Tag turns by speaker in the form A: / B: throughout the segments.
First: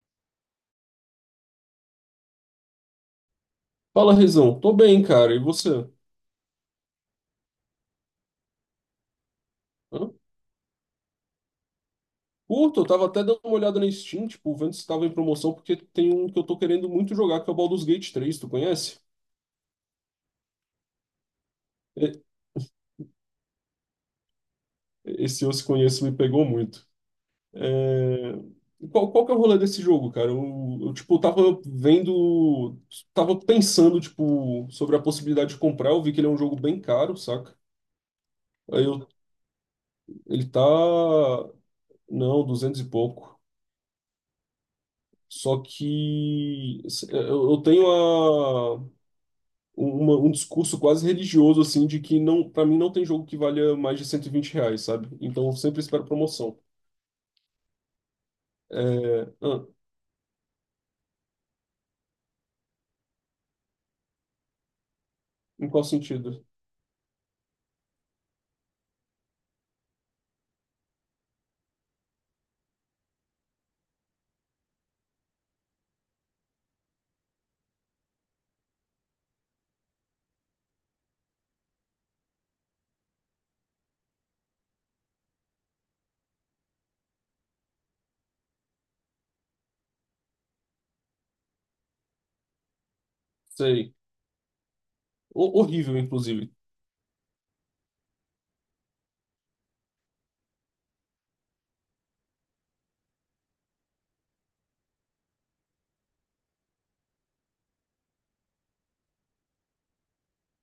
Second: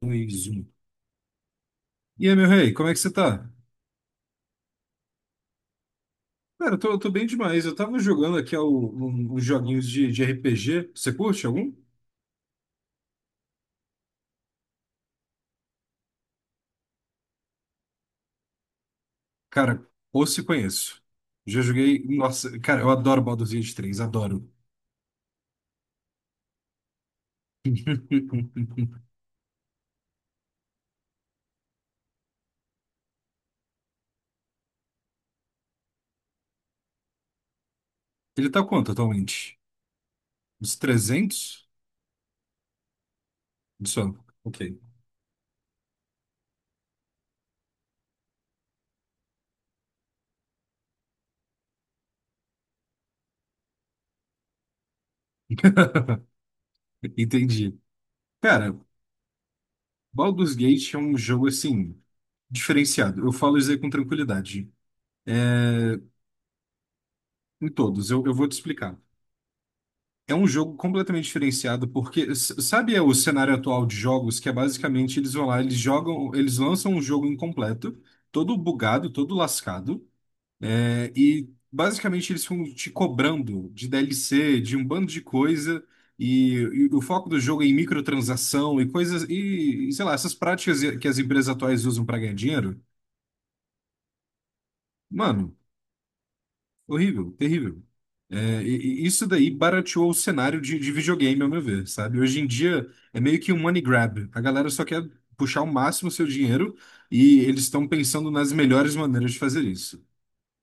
A: Dois, um. E aí, meu rei, como é que você tá?
B: Fala, Rezão. Tô bem, cara. E você?
A: Cara, eu tô bem demais. Eu tava jogando aqui uns joguinhos
B: Hã?
A: de RPG. Você curte algum?
B: Curto, eu tava até dando uma olhada na Steam, tipo, vendo se tava em promoção, porque tem um que eu tô querendo muito jogar, que é o Baldur's Gate 3, tu conhece?
A: Cara, ou se conheço. Já joguei.
B: E-
A: Nossa, cara, eu adoro Baldur's Gate 3, adoro.
B: Esse eu se conheço me pegou muito. É, qual que é o rolê desse jogo, cara? Eu, tipo, tava vendo, tava pensando, tipo, sobre a possibilidade de comprar, eu vi que ele é um jogo bem caro, saca?
A: Ele tá
B: Aí
A: quanto
B: eu,
A: atualmente?
B: ele tá,
A: Uns trezentos.
B: não, 200 e pouco.
A: Só. Ok.
B: Só que eu tenho um discurso quase religioso, assim, de que não, para mim não tem jogo que valha mais de R$ 120, sabe? Então eu sempre espero promoção.
A: Entendi. Cara,
B: É, ah,
A: Baldur's Gate é um jogo assim, diferenciado. Eu falo isso aí com tranquilidade.
B: em qual
A: É,
B: sentido?
A: em todos, eu vou te explicar. É um jogo completamente diferenciado, porque sabe o cenário atual de jogos, que é basicamente eles vão lá, eles jogam, eles lançam um jogo incompleto, todo bugado, todo lascado, é, e basicamente eles ficam te cobrando de DLC, de um bando de coisa, e o foco do jogo é em microtransação e coisas, e sei lá, essas práticas que as empresas atuais usam para ganhar dinheiro,
B: Sei.
A: mano.
B: Horrível, inclusive.
A: Horrível, terrível. É, e isso daí barateou o cenário de videogame, ao meu ver, sabe? Hoje em dia é meio que um money grab. A galera só quer puxar o máximo o seu dinheiro e eles estão pensando nas melhores maneiras de fazer isso.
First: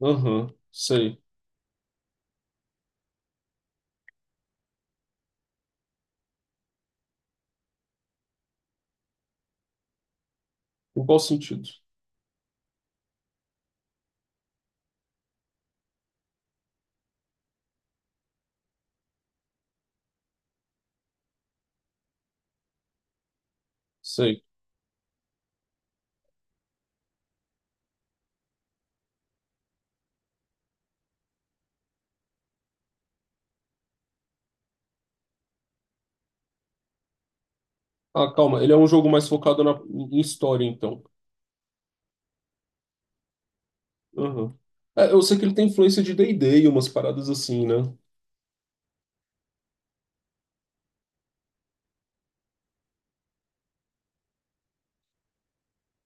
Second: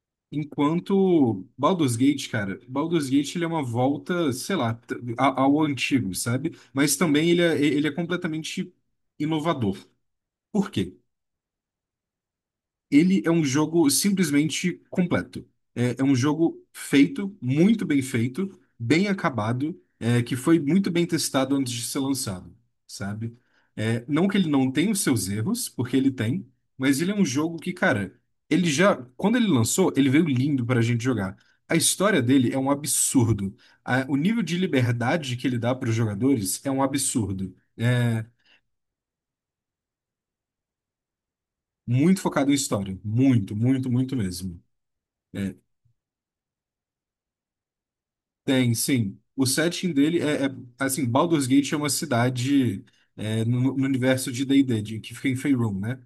B: Aham, sei.
A: Enquanto Baldur's Gate, cara, Baldur's Gate ele é uma volta, sei lá, ao antigo, sabe? Mas também ele é completamente inovador. Por quê?
B: Em qual sentido?
A: Ele é um jogo simplesmente completo. É um jogo feito, muito bem feito, bem acabado, é, que foi muito bem testado antes de ser lançado, sabe? É, não que
B: Sei.
A: ele não tenha os seus erros, porque ele tem, mas ele é um jogo que, cara, ele já, quando ele lançou, ele veio lindo pra gente jogar. A história dele é um absurdo. O nível de liberdade que ele dá para os jogadores é um absurdo. É
B: Ah, calma, ele é um jogo mais focado em história, então.
A: muito focado em história, muito, muito, muito
B: Aham.
A: mesmo.
B: É, eu sei que ele
A: É,
B: tem influência de D&D e D e umas paradas assim, né?
A: tem, sim. O setting dele é assim, Baldur's Gate é uma cidade, no universo de D&D, que fica em Faerûn, né?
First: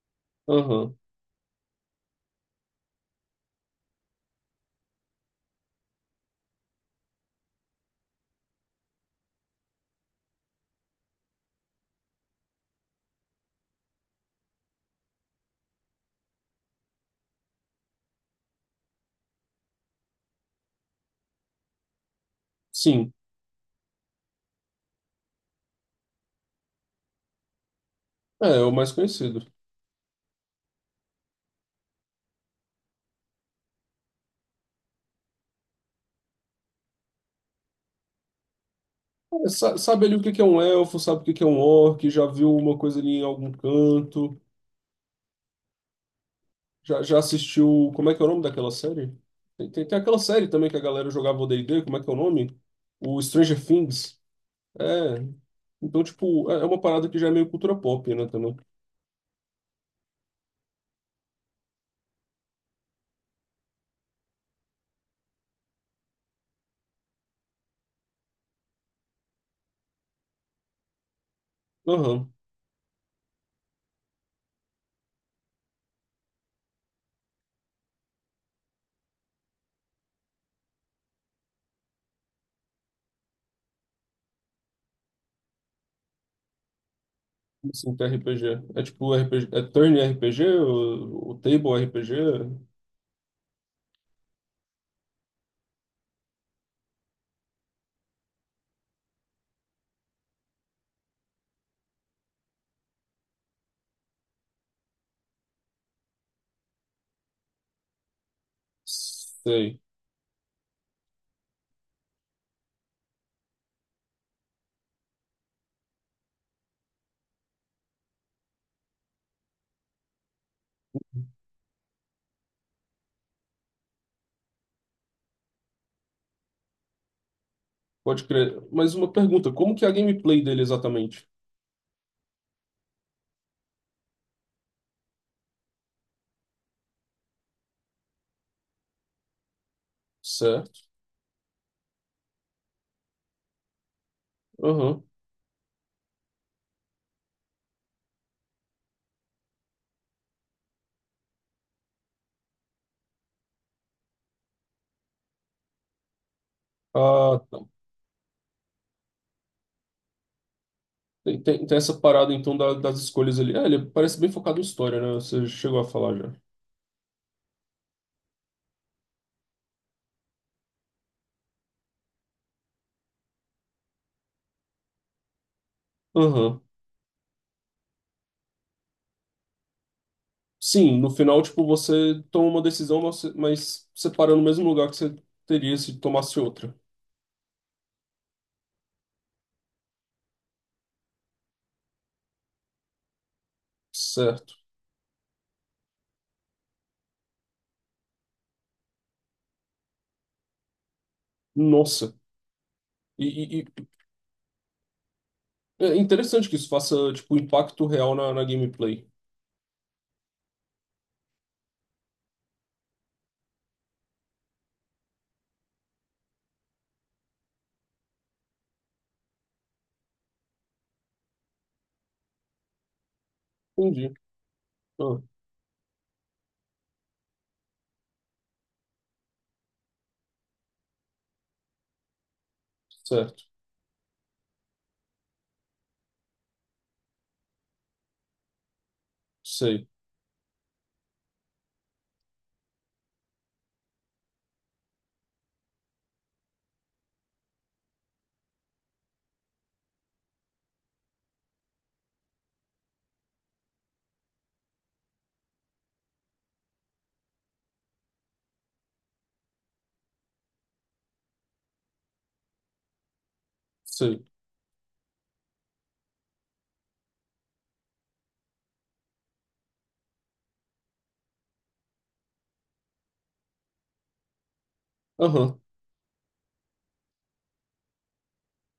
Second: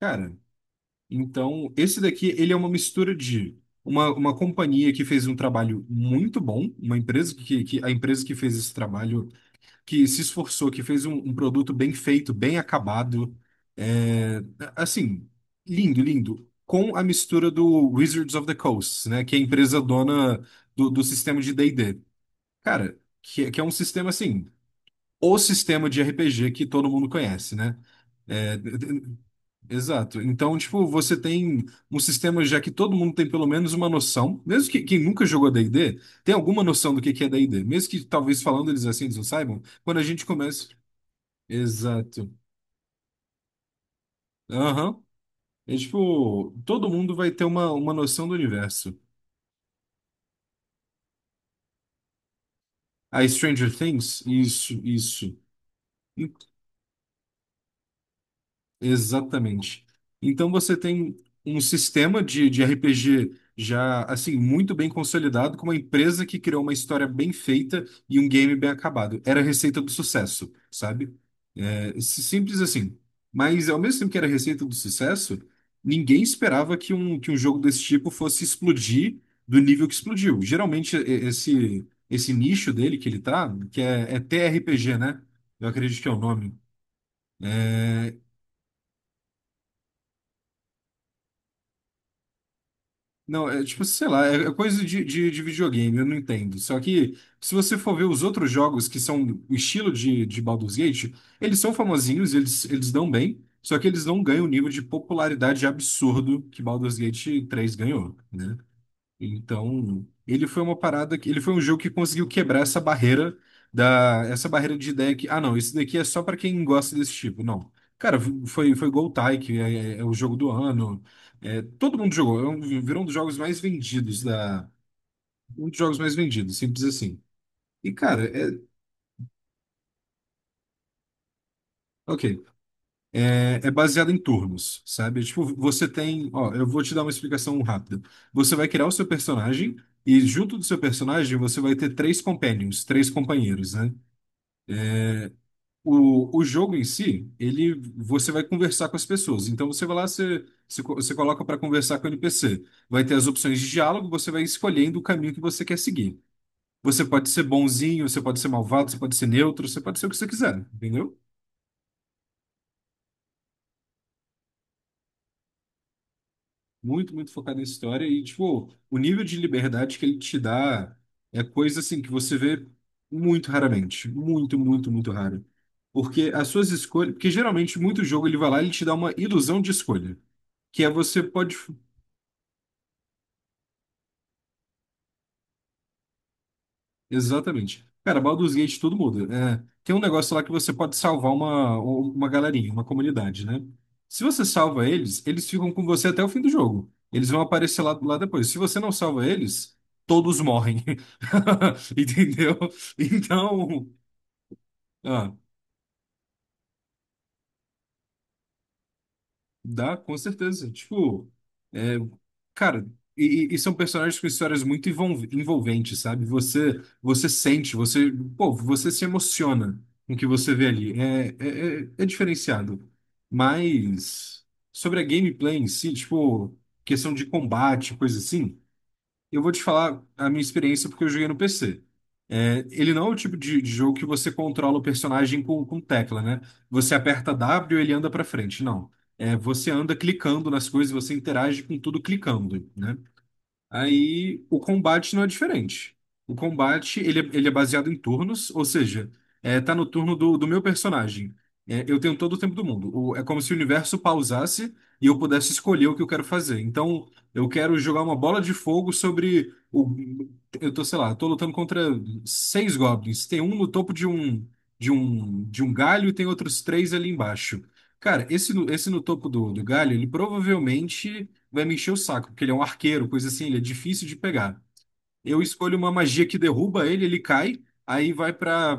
A: Cara,
B: Aham,
A: então esse daqui ele é uma mistura de uma companhia que fez um trabalho muito bom, uma empresa que a empresa que fez esse trabalho, que se esforçou, que fez um produto bem feito, bem acabado, é, assim, lindo, lindo. Com a mistura do Wizards of the Coast, né? Que é a empresa dona do sistema de D&D. Cara,
B: sim.
A: que é um sistema assim, o sistema de RPG que todo mundo conhece, né?
B: É,
A: É,
B: é o mais conhecido.
A: exato. Então, tipo, você tem um sistema já que todo mundo tem pelo menos uma noção, mesmo que quem nunca jogou D&D, tem alguma noção do que é D&D, mesmo que talvez falando eles assim eles não
B: É,
A: saibam, quando a
B: sabe ali o
A: gente
B: que que é um
A: começa.
B: elfo, sabe o que que é um orc, já
A: Exato.
B: viu uma coisa ali em algum canto.
A: Aham. É tipo, todo
B: Já,
A: mundo
B: já
A: vai ter uma,
B: assistiu.
A: uma
B: Como é que é
A: noção
B: o
A: do
B: nome daquela
A: universo.
B: série? Tem aquela série também que a galera jogava o D&D, como é que é o nome? O
A: A
B: Stranger
A: Stranger
B: Things.
A: Things, isso,
B: É.
A: isso.
B: Então, tipo, é uma parada que já é meio cultura pop, né, também.
A: Exatamente. Então você tem um sistema de RPG já assim muito bem consolidado, com uma empresa que criou uma história bem feita e um game bem acabado. Era a receita do sucesso, sabe?
B: Aham.
A: Simples assim. Mas ao mesmo tempo que era a receita do sucesso, ninguém esperava que um jogo desse tipo fosse explodir do nível que explodiu. Geralmente esse nicho dele que ele tá, que é TRPG, né? Eu acredito que é o nome.
B: Assim, que é
A: É,
B: RPG. É tipo RPG. É turn RPG? O table RPG?
A: não, é tipo, sei lá, é coisa de videogame, eu não entendo. Só que, se você for ver os outros jogos que são o estilo de Baldur's Gate, eles são famosinhos, eles dão bem, só que eles não ganham o nível de popularidade absurdo que Baldur's Gate 3 ganhou, né?
B: Sei.
A: Então, ele foi uma parada que ele foi um jogo que conseguiu quebrar essa barreira de ideia que ah não, isso daqui é só pra quem gosta desse tipo. Não. Cara, foi Goltai, que é o jogo do ano. É, todo mundo jogou, virou um dos jogos mais vendidos da um dos jogos mais vendidos, simples assim. E cara,
B: Pode
A: é
B: crer. Mas uma pergunta: como que é a gameplay dele exatamente?
A: ok. É baseado em turnos, sabe? Tipo, você tem, ó, eu vou te dar uma explicação rápida. Você vai criar o seu personagem e junto do seu
B: Certo.
A: personagem você vai ter três companions, três companheiros, né?
B: Aham.
A: O jogo em si, você vai conversar com as pessoas. Então você vai lá, você coloca para conversar com o NPC. Vai ter as opções de diálogo, você vai escolhendo o caminho que você quer seguir. Você pode
B: Ah,
A: ser
B: tá.
A: bonzinho, você pode ser malvado, você pode ser neutro, você pode ser o que você quiser, entendeu?
B: Tem essa parada então das escolhas ali. É, ele parece bem focado em história, né? Você chegou a falar já.
A: Muito, muito focado em história e, tipo, o nível de liberdade que ele te dá é coisa, assim, que você vê muito raramente. Muito, muito, muito raro. Porque as
B: Aham.
A: suas escolhas... Porque, geralmente, muito jogo, ele vai lá e ele te dá uma ilusão de escolha. Que é
B: Sim, no
A: você
B: final,
A: pode...
B: tipo, você toma uma decisão, mas você para no mesmo lugar que você teria se tomasse outra.
A: Exatamente. Cara, Baldur's Gate tudo muda. É, tem um negócio lá que você pode salvar uma galerinha, uma comunidade, né? Se você
B: Certo.
A: salva eles, eles ficam com você até o fim do jogo. Eles vão aparecer lá depois. Se você não salva eles, todos morrem.
B: Nossa.
A: Entendeu?
B: E, e- e-
A: Então, ah,
B: É interessante que isso faça, tipo, impacto real na, na gameplay.
A: dá, com certeza. Tipo, é, cara, e são personagens com histórias muito envolventes, sabe? Você sente, você, pô, você se emociona com o que você vê ali. É diferenciado.
B: Entendi.
A: Mas sobre a
B: Ah,
A: gameplay em si, tipo, questão de combate, coisa assim. Eu vou te falar a minha experiência porque eu joguei no PC. É, ele não é o tipo
B: certo.
A: de jogo que você controla o personagem com tecla, né? Você aperta W e ele anda pra frente. Não. É, você
B: Sei.
A: anda clicando nas coisas, você interage com tudo clicando, né? Aí o combate não é diferente. O combate ele é baseado em turnos, ou seja, tá no turno do meu personagem. É, eu tenho todo o tempo do mundo. É como se o universo pausasse e eu pudesse escolher o que eu quero fazer. Então, eu quero jogar uma bola de fogo sobre o. Eu tô, sei lá, tô lutando contra seis goblins. Tem um no topo de
B: Sei.
A: um de um de um galho e tem outros três ali embaixo. Cara, esse no topo do galho, ele provavelmente vai me encher o saco, porque ele é um arqueiro, coisa assim, ele é difícil de pegar. Eu
B: Aham.
A: escolho uma magia que derruba ele, ele cai, aí vai para,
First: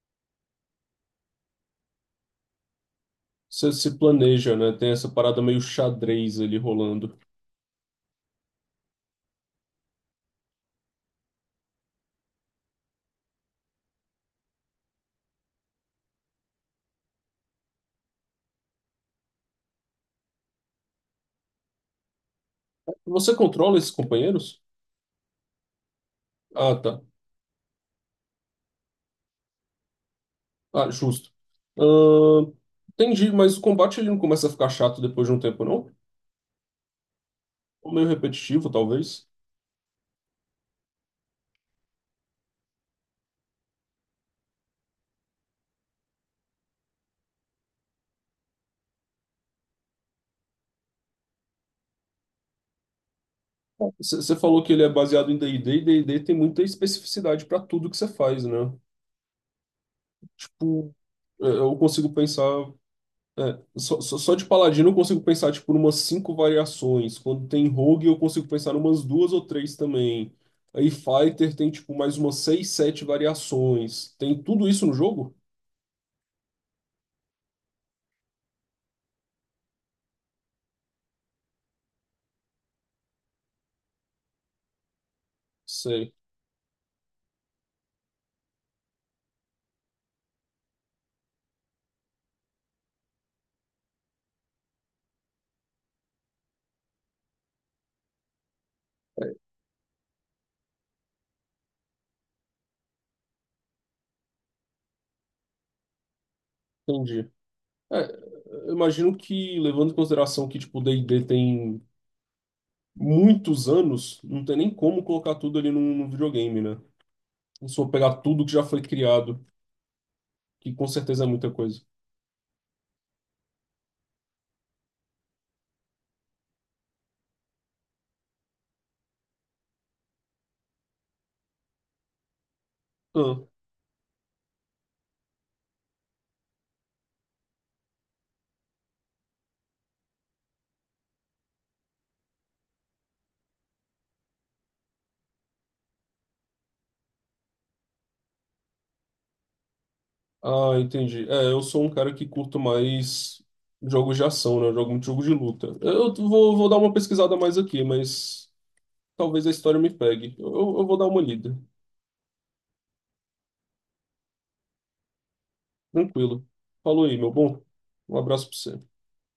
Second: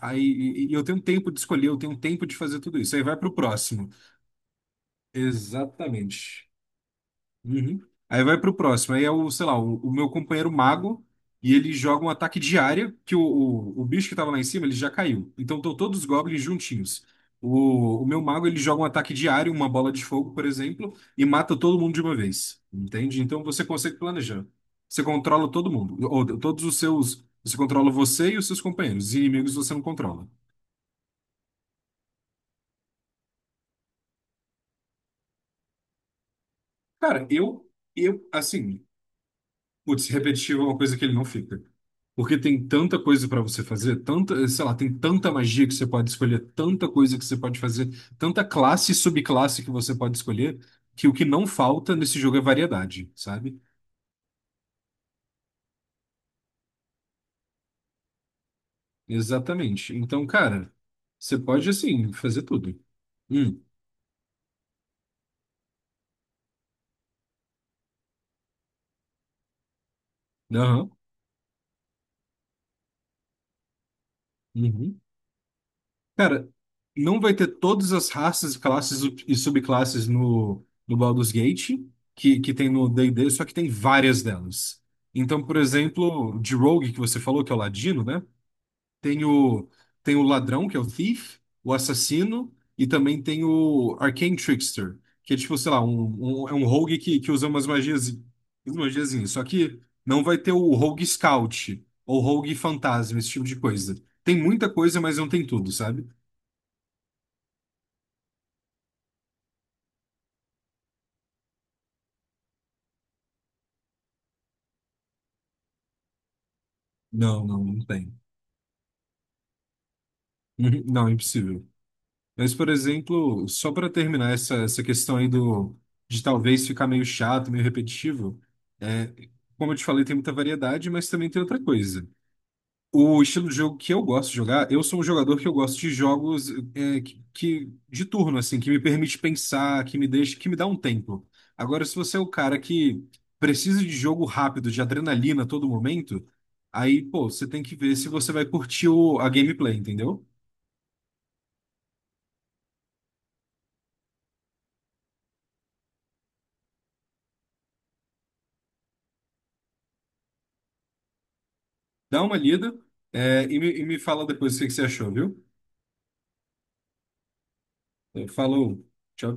A: aí, e eu tenho tempo de escolher, eu tenho tempo de fazer tudo isso. Aí vai para o
B: Você
A: próximo.
B: se planeja, né? Tem essa parada meio xadrez
A: Exatamente.
B: ali rolando.
A: Uhum. Aí vai pro próximo. Aí é o, sei lá, o meu companheiro mago e ele joga um ataque de área que o bicho que tava lá em cima, ele já caiu. Então estão todos os goblins juntinhos. O meu mago, ele joga um ataque de área, uma bola de fogo, por exemplo, e mata todo mundo de uma vez. Entende?
B: Você
A: Então você
B: controla esses
A: consegue planejar.
B: companheiros?
A: Você controla todo mundo. Ou, todos
B: Ah,
A: os
B: tá.
A: seus... Você controla você e os seus companheiros. Os inimigos você não controla.
B: Ah, justo. Ahn, entendi, mas o combate ele não começa a ficar chato depois de um tempo, não?
A: Cara, eu...
B: Ou meio
A: Eu,
B: repetitivo,
A: assim,
B: talvez.
A: putz, repetitivo é uma coisa que ele não fica. Porque tem tanta coisa para você fazer, tanta, sei lá, tem tanta magia que você pode escolher, tanta coisa que você pode fazer, tanta classe e subclasse que você pode escolher, que o que não falta nesse jogo é variedade, sabe?
B: Você falou que ele é baseado em D&D, e D&D tem muita especificidade para tudo que você faz, né?
A: Exatamente. Então, cara,
B: Tipo,
A: você
B: é,
A: pode,
B: eu
A: assim,
B: consigo
A: fazer
B: pensar...
A: tudo. Hum,
B: É, só de Paladino eu consigo pensar, tipo, umas cinco variações. Quando tem Rogue, eu consigo pensar umas duas ou três também.
A: aham,
B: Aí Fighter tem, tipo, mais umas seis, sete variações. Tem tudo isso no
A: uhum.
B: jogo?
A: Cara, não vai ter todas as raças, classes e subclasses no Baldur's Gate, que tem no D&D, só que tem várias delas. Então, por
B: Sei,
A: exemplo, de Rogue, que você falou, que é o Ladino, né? Tem o, tem o Ladrão, que é o Thief, o Assassino, e também tem o Arcane Trickster, que é tipo, sei lá, é um Rogue que usa umas magias, umas magiazinhas. Só que não vai ter o Rogue Scout, ou Rogue Fantasma, esse tipo de coisa. Tem muita coisa, mas não tem tudo, sabe?
B: entendi. É, eu imagino que, levando em consideração que, tipo, D&D tem... muitos anos, não tem nem como colocar tudo ali num, num videogame, né?
A: Não, não,
B: Se
A: não
B: for
A: tem.
B: pegar tudo que já foi criado, que com
A: Não,
B: certeza é muita
A: impossível.
B: coisa.
A: Mas, por exemplo, só para terminar essa questão aí de talvez ficar meio chato, meio repetitivo, é, como eu te falei, tem muita variedade, mas também tem outra coisa. O
B: Ah,
A: estilo de jogo que eu gosto de jogar, eu sou um jogador que eu gosto de jogos de turno, assim, que me permite pensar, que me deixa, que me dá um tempo. Agora, se você é o cara que precisa de jogo rápido, de adrenalina a todo momento, aí, pô, você tem que ver se você vai curtir a gameplay, entendeu?
B: ah, entendi. É, eu sou um cara que curto mais jogos de ação, né? Eu jogo muito jogo de luta. Eu vou dar uma pesquisada mais aqui, mas talvez a história me pegue. Eu vou dar uma lida.
A: Dá uma lida, e me fala depois o que que você achou, viu?
B: Tranquilo. Falou aí, meu bom. Um abraço pra
A: Falou,
B: você.
A: tchau, tchau.